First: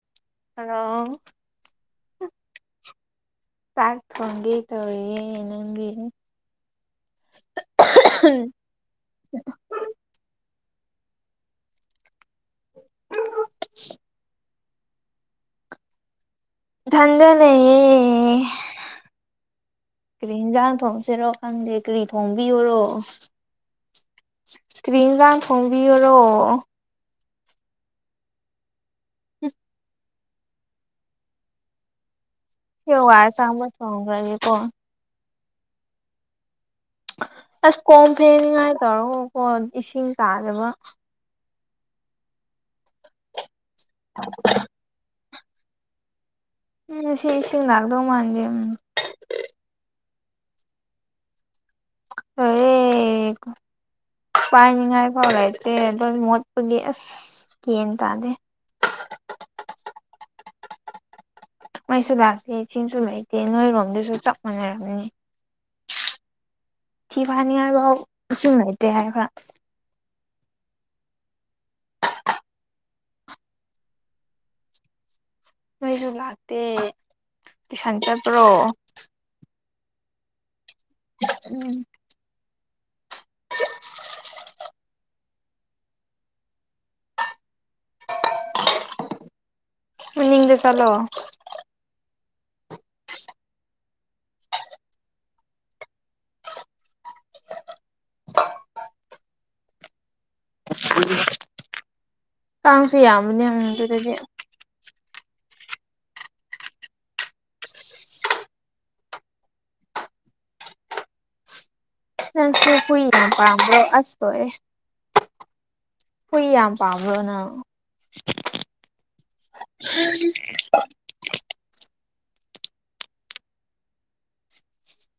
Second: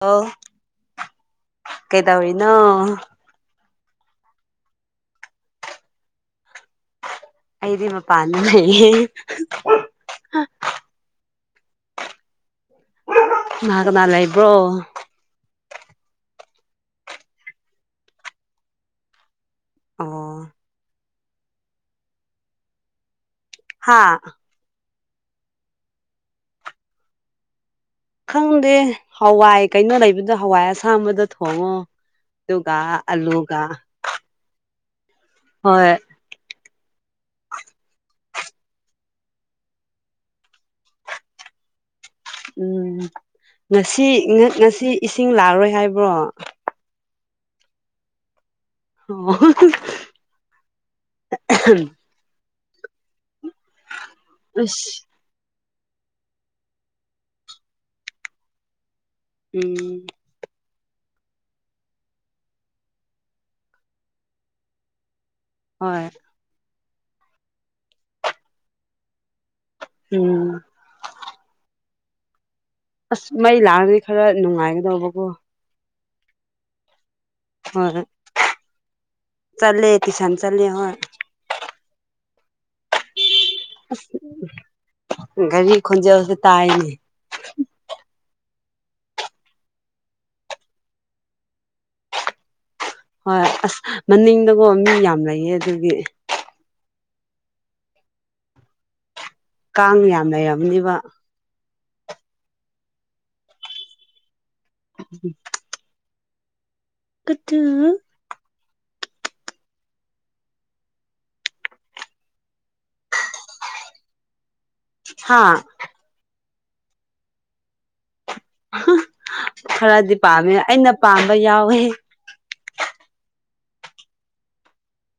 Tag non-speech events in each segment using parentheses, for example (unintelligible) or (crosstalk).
ꯑꯧ꯫ ꯍꯜꯂꯣ ꯆꯥꯛ ꯊꯣꯡ ꯒꯦ ꯇꯧꯔꯤꯑꯦ ꯅꯪ ꯗꯤ ꯑꯩꯗꯤ ꯃꯄꯥꯟꯗ ꯂꯩ ꯑꯦ ꯀꯅꯥ ꯀꯅꯥ ꯂꯩꯕ꯭ꯔꯣ ꯢꯊꯟꯗ ꯂꯩꯌꯦ ꯀꯩ ꯑꯣ ꯍꯦꯟꯖꯥꯡ ꯊꯣꯡꯁꯤꯔꯣ ꯈꯪꯗꯦ ꯀꯔꯤ ꯊꯣꯡꯕꯤꯌꯣꯔꯣ ꯍꯥꯥ ꯀꯔꯤ ꯏꯟꯖꯥꯡ ꯊꯣꯡꯕꯤꯌꯨꯔꯣ ꯈꯪꯗꯦ ꯍꯋꯥꯏ ꯀꯩꯅꯣ ꯂꯩꯕꯗꫭ ꯍꯋꯥꯏ ꯑꯁꯥꯝꯕꯗꫭ ꯊꯣꯡꯉꯣ ꯑꯗꯨꯒ ꯁꯤ ꯍꯋꯥꯥꯏ ꯑꯂꯨꯒ ꯑꯁꯥꯡꯕ ꯊꫭꯡꯉꯔꯒꯦꯀꫭ ꯍꯣꯏ ꯑꯁ ꯀꯣꯟ ꯐꯦꯡꯅꯤꯡꯉꯥꯏꯒꯉꯀꫭ ꯏꯁꯤꯡ ꯇꯥꯗꯕ ꯎꯝ ꯉꯁꯤ ꯉꯁꯤ ꯏꯁꯤꯡ ꯂꯥꯛꯔꯣꯏ ꯍꯥꯏꯕ꯭ꯔꯣ ꯎꯝ ꯉꯁꯤ ꯏꯁꯤꯡ ꯂꯥꯛꯇꯧ ꯃꯥꯟꯗꯦ ꯑꯣ ꯐꯔꯦ ꯑꯁ ꯄꯥꯏꯅꯤꯉꯥꯏ ꯐꯥꯎ ꯂꯩꯥꯏꯇꯦ ꯑꯗꯨ ꯃꯣꯠꯄꯒꯤ ꯑꯁ ꯒꯌ꯭ꯥꯟ ꯇꯥꯗꯦ ꯎꯝ ꯃꯩꯁꯨ ꯂꯥꯛꯇꯦ ꯆꯤꯡꯁꯨ ꯂꯩꯇꯦ ꯅꯣꯏꯔꯣꯝꯗꯁꯨ ꯆꯞ ꯃꯥꯟꯅꯔꯝꯒꯅꯤ ꯍꯣꯏ ꯊꯤ ꯐꯥꯅꯤꯉꯥꯏꯐꯥꯎ ꯏꯁꯤꯡ ꯂꯩꯇꯦ ꯍꯥꯏꯕ ꯎꯝ ꯑꯁ ꯃꯩ ꯂꯥꯛꯑꯗꯤ ꯈꯔ ꯅꯨꯡꯉꯥꯏꯒꯗꯧꯕꯀꯣ ꯃꯩꯁꯨ ꯂꯥꯛꯇꯦ ꯇꯨꯏꯁꯟ ꯍꯣꯏ ꯆꯠꯄꯔꯣ ꯆꯠꯂꯦ ꯇꯨꯏꯁꯟ ꯆꯠꯂꯦ ꯍꯣꯏ ꯎꯝ ꯒꯥꯔꯤ ꯈꯣꯟꯖꯦꯜꯁꯨ ꯇꯥꯏꯅꯦ ꯃꯅꯤꯡꯗ ꯆꯠꯂꯣ ꯍꯣꯏ ꯑꯁ ꯃꯅꯤꯡꯗꯀꯣ ꯃꯤ ꯌꯥꯝ ꯂꯩꯌꯦ ꯑꯗꯨꯒꯤ ꯀꯥꯡ ꯌꯥꯝ ꯂꯩꯔꯝ ꯀꯥꯡꯁꯨ ꯌꯥꯝꯕꯅꯦ ꯑꯗꯨꯗꯗꯤ (unintelligible) ꯀꯨꯇꯨ ꯅꯪꯁꯨ ꯍꯨꯏ ꯌꯥꯝ ꯄꯥꯝꯕꯔꯣ ꯑꯁ ꯂꯣꯏꯔꯦ ꯍꯥꯥ ꯍꯨꯏ ꯌꯥꯝ ꯄꯥꯝꯕ꯭ꯔꯣ ꯅꯪ ꯈꯔꯗꯤ ꯄꯥꯝꯃꯦ ꯑꯩꯅ ꯄꯥꯝꯕ ꯌꯥꯎꯋꯦ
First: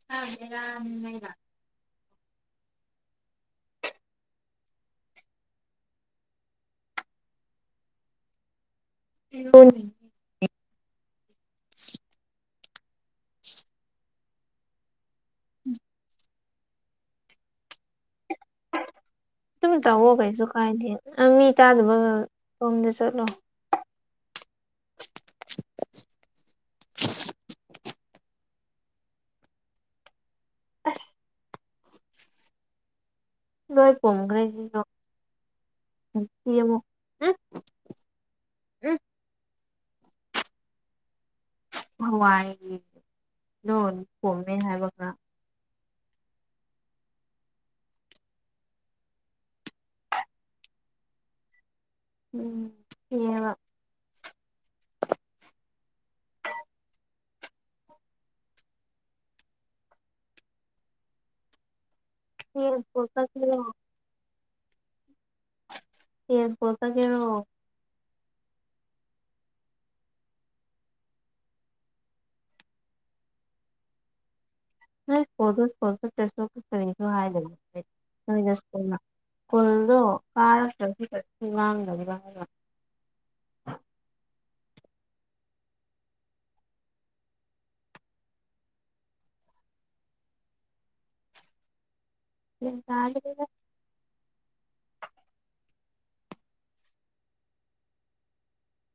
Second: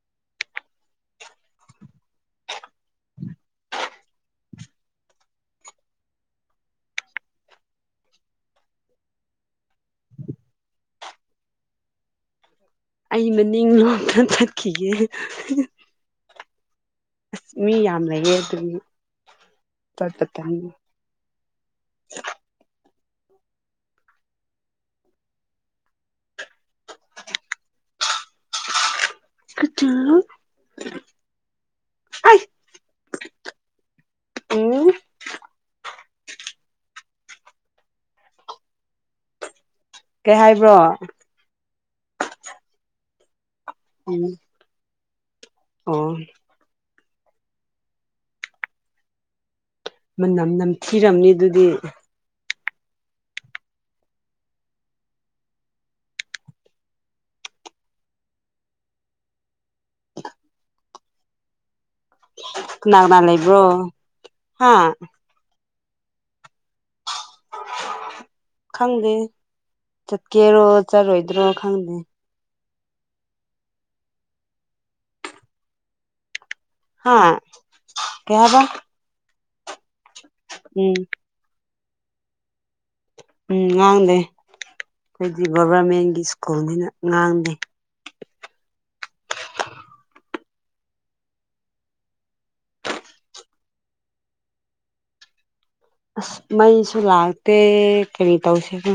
(unintelligible) (unintelligible) ꯑꯩ ꯃꯅꯤꯡ ꯂꯣꯝꯗ ꯆꯠꯈꯤꯒꯦ ꯑꯁ ꯃꯤ ꯌꯥꯝ ꯂꯩꯌꯦ ꯑꯗꯨꯒꯤ ꯑꯗꯨꯝ ꯇꯧꯋꯣ ꯆꯠꯄ ꯀꯩꯁꯨ ꯇꯟꯕ ꯀꯥꯏꯗꯦ ꯅꯪ ꯃꯤ ꯇꯥꯗꯕꯒ ꯔꯣꯝꯗ ꯆꯠꯂꯣ (unintelligible) ꯀꯨꯇꯨ ꯑꯦ (unintelligible) ꯅꯣꯏ ꯀꯣꯡꯒ꯭ꯔꯦꯖꯤꯖꯨ ꯎꯝ ꯅꯝꯊꯤꯌꯦꯉꯣ ꯎꯝ ꯎꯝ ꯀꯩ ꯍꯥꯏꯕ꯭ꯔꯣ ꯍꯋꯥꯏꯗꯣ ꯎꯝ ꯄꯨꯝꯃꯦ ꯍꯥꯏꯕꯒ ꯑꯣ ꯃꯅꯝ ꯅꯝꯊꯤꯔꯝꯅꯤ ꯑꯗꯨꯗꯤ ꯎꯝ ꯊꯤꯌꯦꯕ (inaudible) ꯌꯦꯟ ꯀꯅꯥ ꯄꯨ ꯀꯅꯥ ꯆꯠꯀꯦꯔꯣ ꯂꯩꯕ꯭ꯔꯣ ꯍꯥ (unintelligible) ꯈꯪꯗꯦ ꯆꯠꯀꯦꯔꯣ ꯆꯠꯂꯣꯏꯗ꯭ꯔꯣ ꯈꯪꯗꯦ (unintelligible) ꯍꯥ ꯀꯩ ꯍꯥꯏꯕ (unintelligible) ꯉꯥꯡꯗꯕ꯭ꯔꯥ ꯎꯝ ꯍꯥꯏꯕ ꯎꯝ ꯉꯥꯡꯗꯦ ꯈꯣꯏꯗꯤ ꯒꯣꯚꯔꯃꯦꯟꯒꯤ ꯁ꯭ꯀꯨꯜꯅꯤꯅ ꯉꯥꯡꯗꯦ (unintelligible) ꯑꯁ ꯃꯩꯁꯨ ꯂꯥꯛꯇꯦ ꯀꯔꯤ ꯇꯧꯁꯤꯒꯦ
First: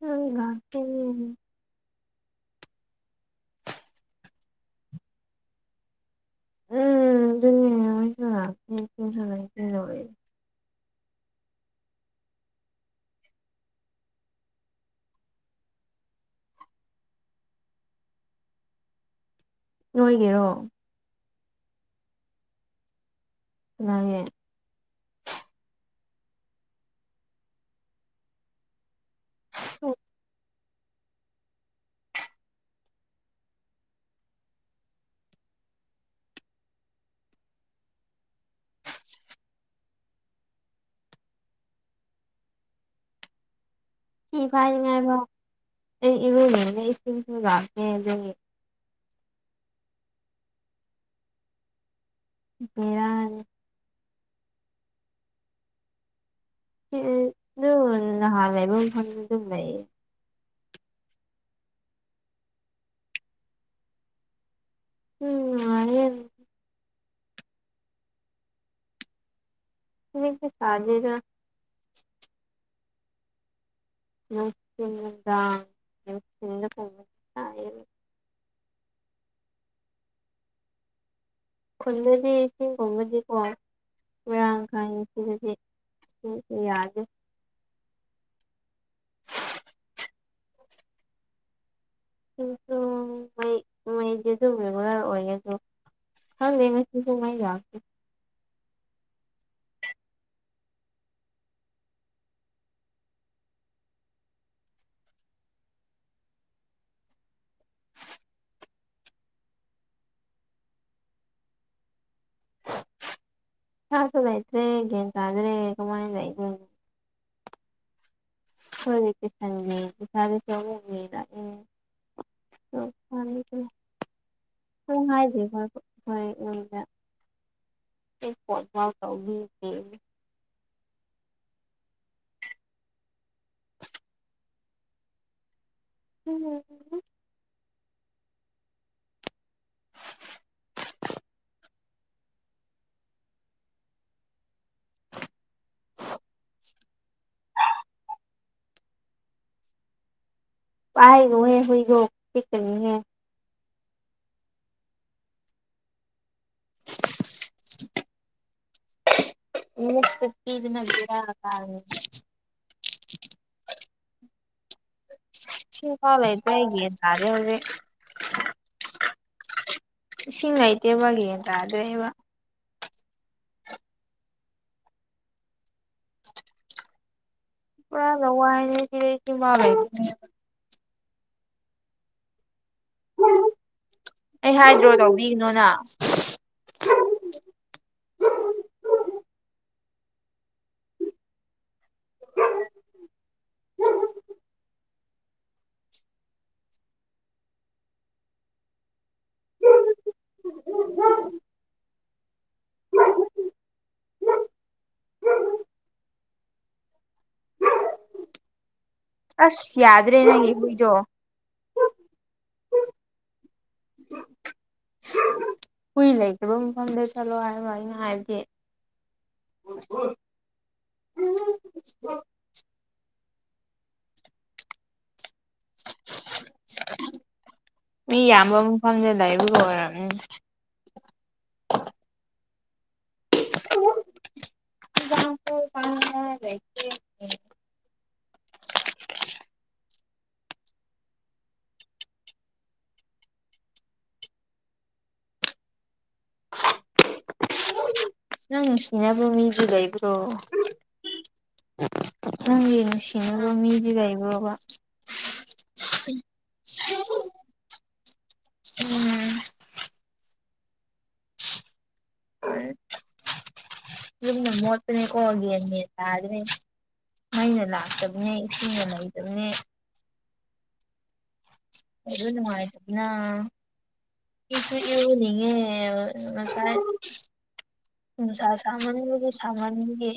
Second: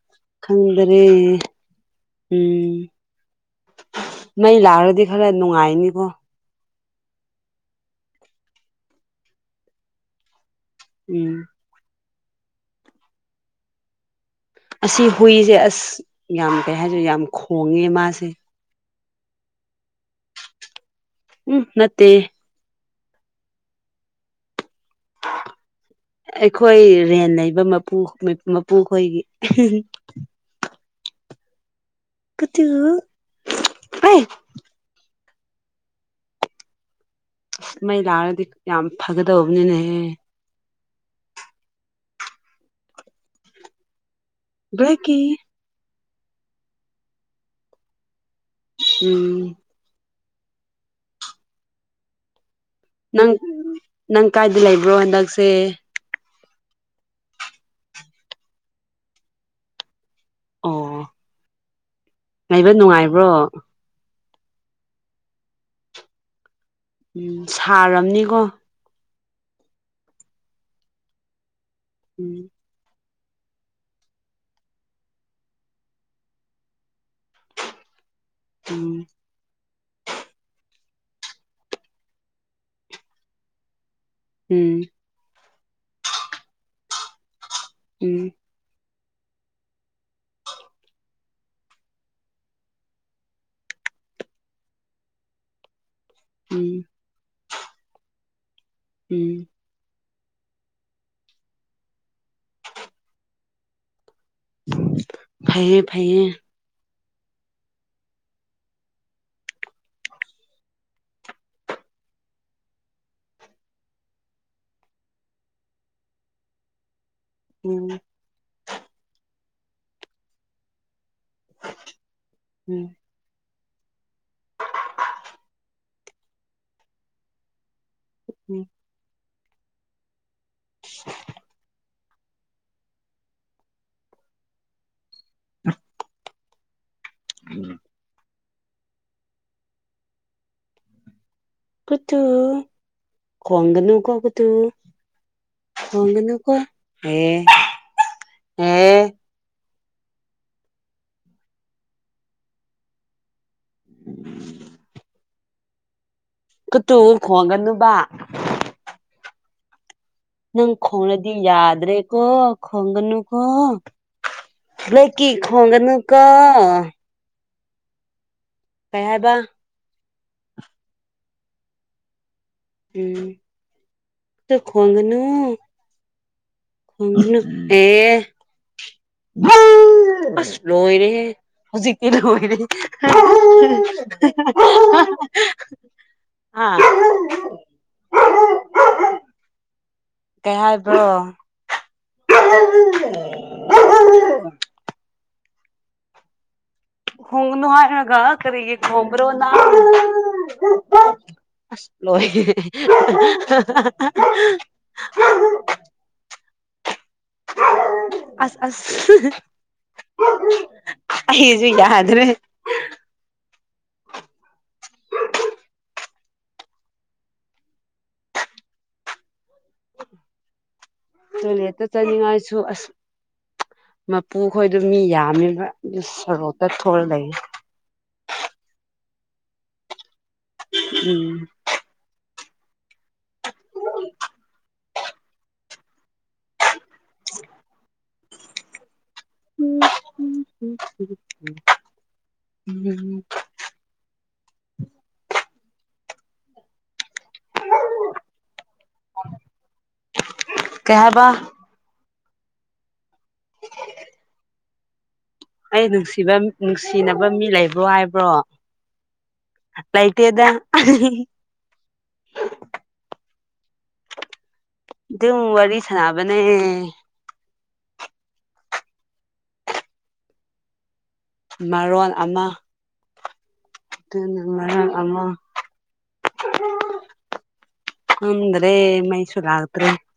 ꯅꯣꯏꯒꯥꯡꯁꯦ ꯈꯪꯗ꯭ꯔꯦ ꯎꯝ ꯎꯝ ꯃꯩ ꯂꯥꯛꯔꯗꯤ ꯈꯔ ꯅꯨꯡꯉꯥꯏꯅꯤꯀꯣ (unintelligible) (unintelligible) ꯎꯝ ꯑꯁꯤ ꯍꯨꯏꯖꯦ ꯑꯁ ꯌꯥꯝ ꯀꯩ ꯍꯥꯏꯗꯣꯏꯅꯣ ꯌꯥꯝ ꯈꯣꯡꯉꯦ ꯃꯥꯁꯦ ꯅꯣꯏꯒꯤꯔꯣ ꯎꯝ ꯅꯠꯇꯦ ꯀꯅꯥꯒꯤ ꯑꯩꯈꯣꯏ ꯔꯦꯟ ꯂꯩꯕ ꯃꯄꯨ ꯃꯄꯨꯈꯣꯏꯒꯤ ꯀꯨꯇꯨ ꯑꯥꯏ ꯃꯩ ꯂꯥꯛꯔꯗꯤ ꯌꯥꯝ ꯐꯒꯗꯧꯕꯅꯤꯅꯦ ꯊꯤ ꯐꯥꯏꯔꯤꯉꯩꯗ ꯕ꯭ꯂꯦꯛꯀꯤ ꯑꯩ ꯏꯔꯨꯖꯕꯩ ꯏꯁꯤꯡꯁꯨ ꯂꯥꯛꯇꯦ ꯑꯗꯨꯒꯤ ꯎꯝ (unintelligible) ꯅꯪ ꯅꯪ ꯀꯥꯏꯗ ꯂꯩꯕ꯭ꯔꯣ ꯍꯟꯗꯛꯁꯦ ꯑꯗꯨꯝ ꯅꯍꯥꯟ ꯂꯩꯕ ꯃꯐꯝꯗ ꯑꯗꯨꯝ ꯂꯩꯌꯦ ꯑꯣ ꯂꯩꯕ ꯅꯨꯡꯉꯥꯏꯕ꯭ꯔꯣ ꯎꯝ ꯅꯨꯡꯉꯥꯏꯌ‌ꯦ ꯎꯝ ꯁꯥꯔꯝꯅꯤꯀꯣ ꯀ꯭ꯔꯤꯁꯨ ꯁꯥꯗ‌ꯦꯗ ꯎꯝ (unintelligible) ꯎꯝ ꯈꯨꯟꯗꯗꯤ ꯏꯁꯤꯡꯒꯨꯝꯕꯗꯤꯀꯣ ꯃꯔꯥꯡ ꯎꯝ ꯀꯥꯏ (unintelligible) ꯌꯥꯗ‌ꯦ ꯎꯝ ꯃꯩ ꯃꯩꯁꯦꯁꯨ ꯕꯦꯕꯨꯔꯥ ꯑꯣꯏꯌ‌ꯦ ꯑꯗ‌ꯣ ꯈꯪꯗ‌ꯦꯍ‌ꯦ ꯎꯝ ꯍꯧꯖꯤꯛꯁꯨ ꯃꯩ ꯂꯥꯛꯇ‌ꯦ ꯎꯝ ꯐꯩꯌꯦ ꯐꯩꯌꯦ ꯁꯥꯁꯨ ꯂꯩꯇ꯭ꯔ‌ꯦ ꯒ꯭ꯌꯥꯟ ꯇꯗꯔ‌ꯦ ꯀꯃꯥꯏ ꯂꯩꯗ‌ꯣꯏꯅ‌ꯣ ꯎꯝ (unintelligible) ꯎꯝ (unintelligible) ꯍꯣꯏ ꯍꯥꯏꯁꯦ ꯍꯣꯏ ꯍꯣꯏ ꯎꯝꯅ ꯎꯝ (unintelligible) ꯇꯧꯋ‌ꯦꯌ‌ꯦ (unintelligible) (unintelligible) ꯎꯝ ꯎꯝ ꯎꯝ ꯎꯝ ꯀꯨꯇꯨ ꯈꫭꯡꯒꯅꯨꯀꫭ ꯀꯨꯇꯨ ꯈꫭꯡꯒꯅꯨꯀꯣ ꯍꯦ ꯍꯦ ꯄꯥꯏꯅꯨꯍꯦ ꯍꯨꯏꯗ‌ꯣ ꯆꯤꯛꯀꯅꯤꯅ‌ꯦ (unintelligible) ꯀꯨꯇꯨ ꯈꯣꯡꯒꯅꯨꯕ ꯅꯪꯁꯦ ꯅꯪ ꯈꯣꯡꯂꯗꯤ ꯌꯥꯗ꯭ꯔꯦꯀꯣ ꯈꯣꯡꯒꯅꯨꯀꯣ ꯕ꯭ꯂ‌ꯦꯛꯀꯤ ꯈ‌ꯣꯡꯒꯅꯨꯀꫭ ꯀꯔꯦ ꯍꯧꯖꯤꯛ ꯀꯩ ꯍꯥꯏꯕ ꯏꯁꯤꯡ ꯂꯩꯇꯦꯕ ꯅ‌ꯣꯏꯒꯤ ꯂ‌ꯦꯟꯇꯥꯗ‌ꯦꯕ ꯎꯝ ꯇꯨ ꯈꫭꯡꯒꯅꯨ (unintelligible) ꯈꫭꯡꯒꯅꯨ ꯄꯨꯔꯥ ꯍ‌ꯦ ꯂꯋꯥꯏꯅꯦ ꯁꯤꯗ ꯏꯁꯤꯡ ꯐꯥꯎ ꯂꯩꯇꯦ ꯑꯁ ꯂꯣꯏꯔꯦꯍ‌ꯦ ꯍꯧꯖꯤꯛꯇꯤ ꯂꯣꯏꯔꯦ ꯑꯩ ꯍꯥꯏꯗ꯭ꯔꯣ ꯇꯧꯕꯤꯒꯅꯣ ꯅꯪ ꯑꯥ ꯀꯩ ꯍꯥꯏꯕ꯭ꯔꯣ ꯈꯣꯡꯒꯅꯨ ꯍꯥꯔꯒ ꯀꯔꯤꯒꯤ ꯈꯣꯝꯕꯔꯣ ꯅꯪ ꯑꯁ ꯂꯣꯏꯔ‌ꯦ ꯑꯁ ꯑꯁ ꯑꯁ ꯌꯥꯗ꯭ꯔꯦ ꯅꯪꯒꯤ ꯍꯨꯏꯗꯣ ꯑꯩꯖꯨ ꯌꯥꯗ꯭ꯔꯦ (unintelligible) ꯍꯨꯏ ꯂꯩꯇꯕ ꯃꯐꯝꯗ ꯆꯠꯂꯣ ꯍꯥꯏꯕ ꯑꯩꯅ ꯍꯥꯏꯕꯗꯤ ꯇꯣꯏꯂꯦꯠꯇ ꯆꯠꯅꯤꯡꯉꯥꯏ ꯁꯨ ꯑꯁ ꯃꯄꯨ ꯈꯣꯏꯗꯣ ꯃꯤ ꯌꯥꯝꯃꯤꯕ ꯑꯁ ꯁ‌ꯣꯔꯣꯛꯇ ꯊꯣꯛꯑꯒ ꯂꯩꯌꯦ ꯃꯤ ꯌꯥꯝꯕ ꯃꯐꯝꯗ ꯂꯩꯕꯒꯤ ꯑꯣꯏꯔꯝꯅꯤ ꯎꯝ (inaudible) ꯎꯝ ꯎ ꯎꯝ (inaudible) ꯅꯪ ꯅꯨꯡꯁꯤꯅꯕ ꯃꯤꯗꯤ ꯂꯩꯕ꯭ꯔꯣ ꯀꯩ ꯍꯥꯏꯕ ꯅꯪꯒꯤ ꯅꯨꯡꯁꯤꯅꯕ ꯃꯤꯗꯤ ꯂꯩꯥꯕ꯭ꯔꯣꯕ ꯑꯩ ꯅꯨꯡꯁꯤꯕ ꯅꯨꯡꯁꯤꯅꯕ ꯃꯤ ꯂꯩꯕ꯭ꯔꯣ ꯍꯥꯏꯕ꯭ꯔꯣ ꯎꯝ ꯂꯩꯇꯦꯗ ꯌꯨꯝꯅ ꯃꯣꯠꯄꯅꯦꯀꯣ ꯌꯦꯟ ꯋꯥꯔꯤ ꯃꯦꯟ ꯁꯥꯟꯅꯕꯅꯦ ꯇꯗ꯭ꯔꯦꯅꯦ ꯃꯩꯅ ꯂꯥꯛꯇꯕꯅꯦ ꯏꯁꯤꯡꯅ ꯂꯩꯇꯕꯅꯦ ꯃꯔꯣꯟ ꯑꯗꯨ ꯑꯃ ꯅꯨꯡꯉꯥꯏꯇꯕꯅ ꯑꯗꯨꯅ ꯏꯁꯨ ꯃꯔꯣꯟ ꯑꯃ ꯏꯔꯨꯅꯤꯡꯉꯦꯕ ꯉꯁꯥꯏ ꯅꯨꯡꯁꯥ ꯈꯪꯗ꯭ꯔꯦ ꯁꯥꯃꯟꯕꯒꯤ ꯃꯩꯁꯨ ꯂꯥꯛꯇ꯭ꯔꯦ ꯁꯥꯃꯟꯕꯒꯤ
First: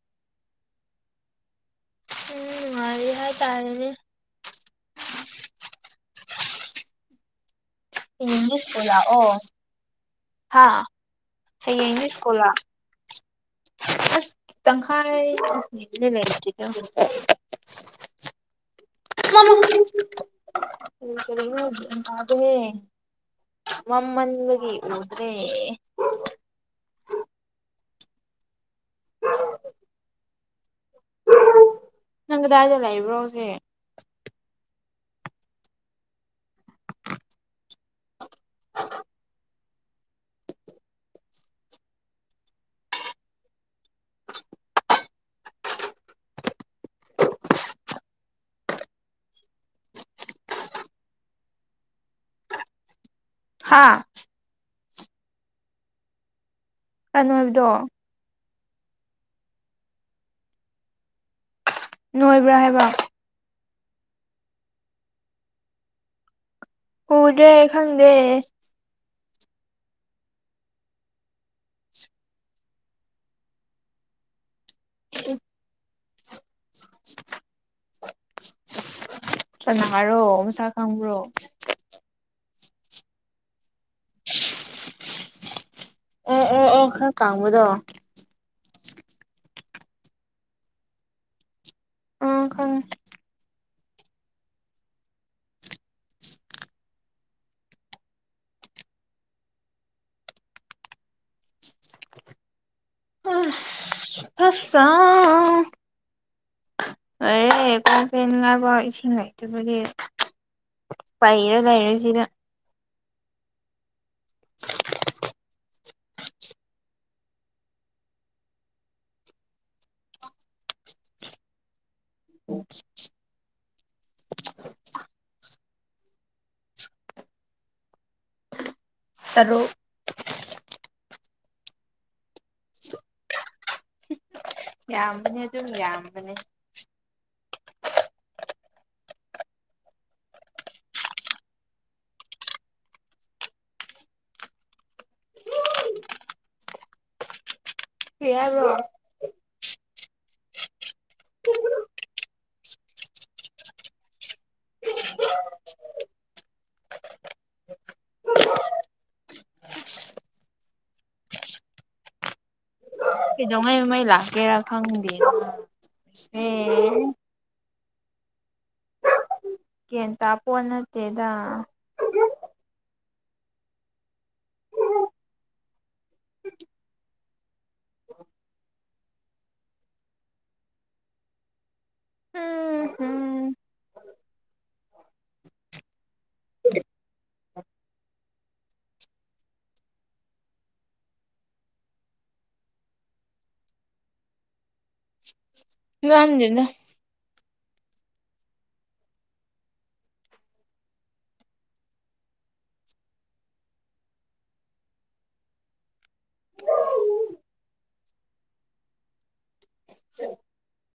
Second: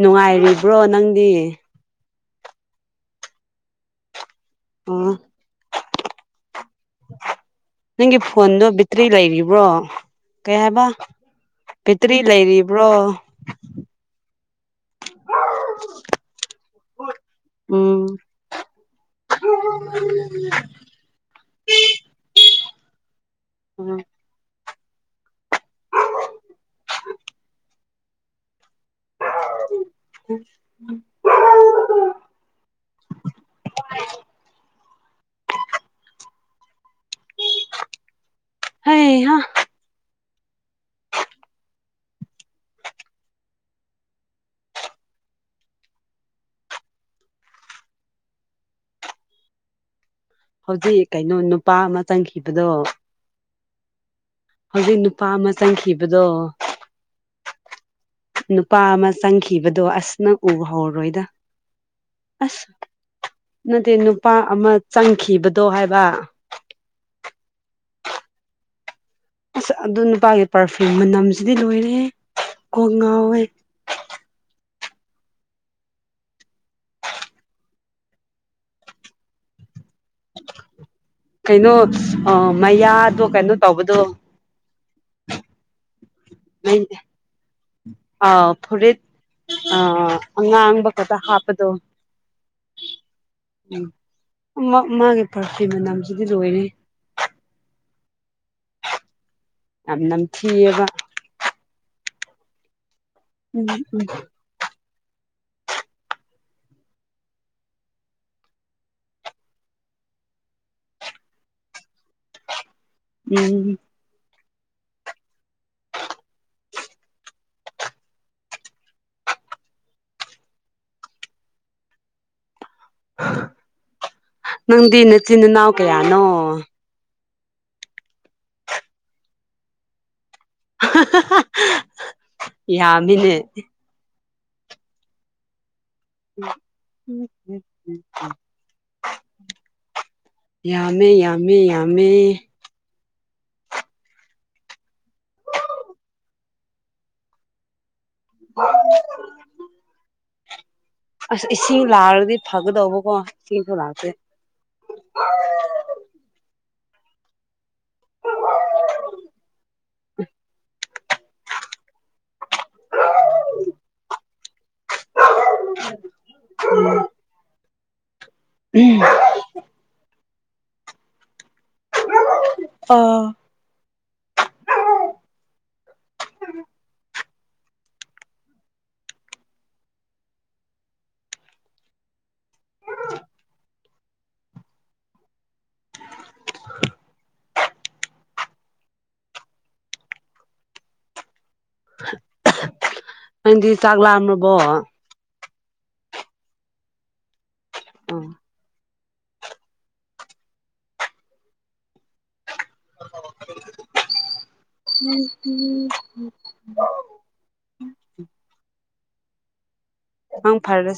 ꯅꯨꯡꯉꯥꯏꯔꯤꯕ꯭ꯔꯣ ꯅꯪꯗꯤ ꯎꯝ ꯅꯨꯡꯉꯥꯏꯔꯤ ꯍꯥꯏ ꯇꯥꯔꯦꯅꯦ ꯎꯝ ꯅꯪꯒꯤ ꯍꯌꯦꯡꯗꯤ ꯐꯣꯟꯗꯣ ꯁ꯭ꯀꯨꯜ ꯕꯦꯇ꯭ꯔꯤ ꯂꯥꯛꯑꯣ ꯂꯩꯔꯤꯕ꯭ꯔꯣ ꯀꯩ ꯍꯥ ꯍꯥꯏꯕ ꯍꯌꯦꯡꯗꯤ ꯕꯦꯇ꯭ꯔꯤ ꯁ꯭ꯀꯨꯜ ꯂꯥꯛ ꯂꯩꯔꯤꯕ꯭ꯔꯣ ꯑꯁ ꯇꯪꯈꯥꯏ ꯕꯦꯇ꯭ꯔꯤ ꯂꯩꯇ꯭ꯔꯤꯗ ꯎꯝ (inaudible) ꯎꯝ ꯀꯔꯤ ꯒ꯭ꯌꯥꯟ ꯇꯗꯔꯦ ꯎꯝ ꯃꯝꯃꯟꯕꯒꯤ ꯎꯗ꯭ꯔꯦ (inaudible) ꯅꯪ ꯀꯗꯥꯏꯗ ꯂꯩꯕ꯭ꯔꯣ ꯍꯧꯖꯤꯛ ꯍꯩ ꯍꯥ ꯍꯧꯖꯤꯛ ꯀꯩꯅꯣ ꯅꯨꯄꯥ ꯑꯃ ꯆꯪꯈꯤꯕꯗꯣ ꯍꯥꯥ ꯍꯧꯖꯤꯛ ꯅꯨꯄꯥ ꯑꯃ ꯆꯪꯈꯤꯕꯗꯣ ꯑꯅꯣꯏꯕꯗꯣ ꯅꯨꯄꯥ ꯑꯃ ꯆꯪꯈꯤꯕꯗꯣ ꯑꯁ ꯅꯪ ꯎ ꯍꯧꯔꯣꯏꯗ ꯅꯣꯏꯕ꯭ꯔꯥ ꯑꯁ ꯍꯥꯏꯕ ꯅꯠꯇꯦ ꯅꯨꯄꯥ ꯑꯃ ꯆꯪꯈꯤꯕꯗꯣ ꯍꯥꯏꯕ ꯎꯗ꯭ꯔꯦ ꯈꯪꯗꯦ ꯑꯁ ꯑꯗꯨ ꯅꯨꯄꯥꯒꯤ ꯄꯥꯔꯐ꯭ꯌꯨꯝ ꯃꯅꯝꯁꯤꯗꯤ ꯂꯣꯏꯔꯦꯍꯦ ꯀꯣꯛ ꯉꯥꯎꯋꯦ (unintelligible) ꯀꯅꯔꯣ ꯃꯁꯛ ꯈꯪꯕ꯭ꯔꯣ ꯀꯩꯅꯣ ꯑꯥ ꯃꯌꯥꯗꯣ ꯀꯩꯅꯣ ꯇꯧꯕꯗꯣ ꯑꯣ ꯑꯣ ꯃꯩ ꯑꯣ ꯈꯔ ꯀꯥꯡꯕꯗꯣ ꯑꯥ ꯐꯨꯔꯤꯠ ꯑ ꯑꯉꯥꯡꯕ ꯈꯛꯇ ꯍꯥꯞꯄꯗꯣ ꯑ ꯈꯪꯉꯦ ꯎꯝ ꯃꯥꯒꯤ ꯄꯔꯐ꯭ꯌꯨꯝ ꯃꯅꯝꯁꯤꯗꯤ ꯂꯣꯏꯔꯦ ꯍꯦ ꯌꯥꯝ ꯅꯝꯊꯤꯌꯦꯕ ꯎꯝ ꯎꯝ (inaudible) ꯑꯦ ꯀꯣꯟ ꯐꯦꯡꯅꯕ ꯏꯁꯤꯡ ꯂꯩꯇꯕꯒꯤ ꯄꯩꯔ ꯂꯩꯔꯦꯁꯤꯗ ꯎꯝ (inaudible) ꯅꯪꯗꯤ ꯅꯆꯤꯟ ꯅꯅꯥꯎ ꯀꯌꯥꯅꯣ ꯇꯔꯨꯛ ꯌꯥꯝꯃꯤꯅꯦ ꯌꯥꯝꯕꯅꯦ ꯑꯗꯨꯝ ꯌꯥꯝꯕꯅꯦ (unintelligible) ꯌꯥꯝꯃꯦ ꯌꯥꯝꯃꯤ ꯌꯥꯝꯃꯦ ꯀꯔꯤ ꯍ ꯍꯥꯏꯕ꯭ꯔꯣ ꯑꯁ ꯏꯁꯤꯡ ꯂꯥꯛꯂꯗꯤ ꯐꯒꯗꯧꯕꯀꯣ ꯏꯁꯤꯡꯁꯨ ꯂꯥꯛꯇ꯭ꯔꯦ (inaudible) ꯑꯣ (inaudible) ꯀꯩꯗꯧꯉꯩ ꯃꯩ ꯂꯥꯛꯀꯦꯔꯥ ꯈꯪꯗꯦ ꯑꯦ ꯎꯝ ꯀꯦꯟꯇꯥꯥꯄꯣ ꯅꯠꯇꯦꯗ ꯑꯥ ꯑ ꯎꯝꯝ ꯎ ꯅꯪꯗꯤ ꯆꯥꯛ ꯂꯥꯝꯔꯕꯣ ꯂꯝꯗꯦꯗꯥ ꯑꯥ ꯍ (inaudible) ꯃꯪ ꯐꯔꯁ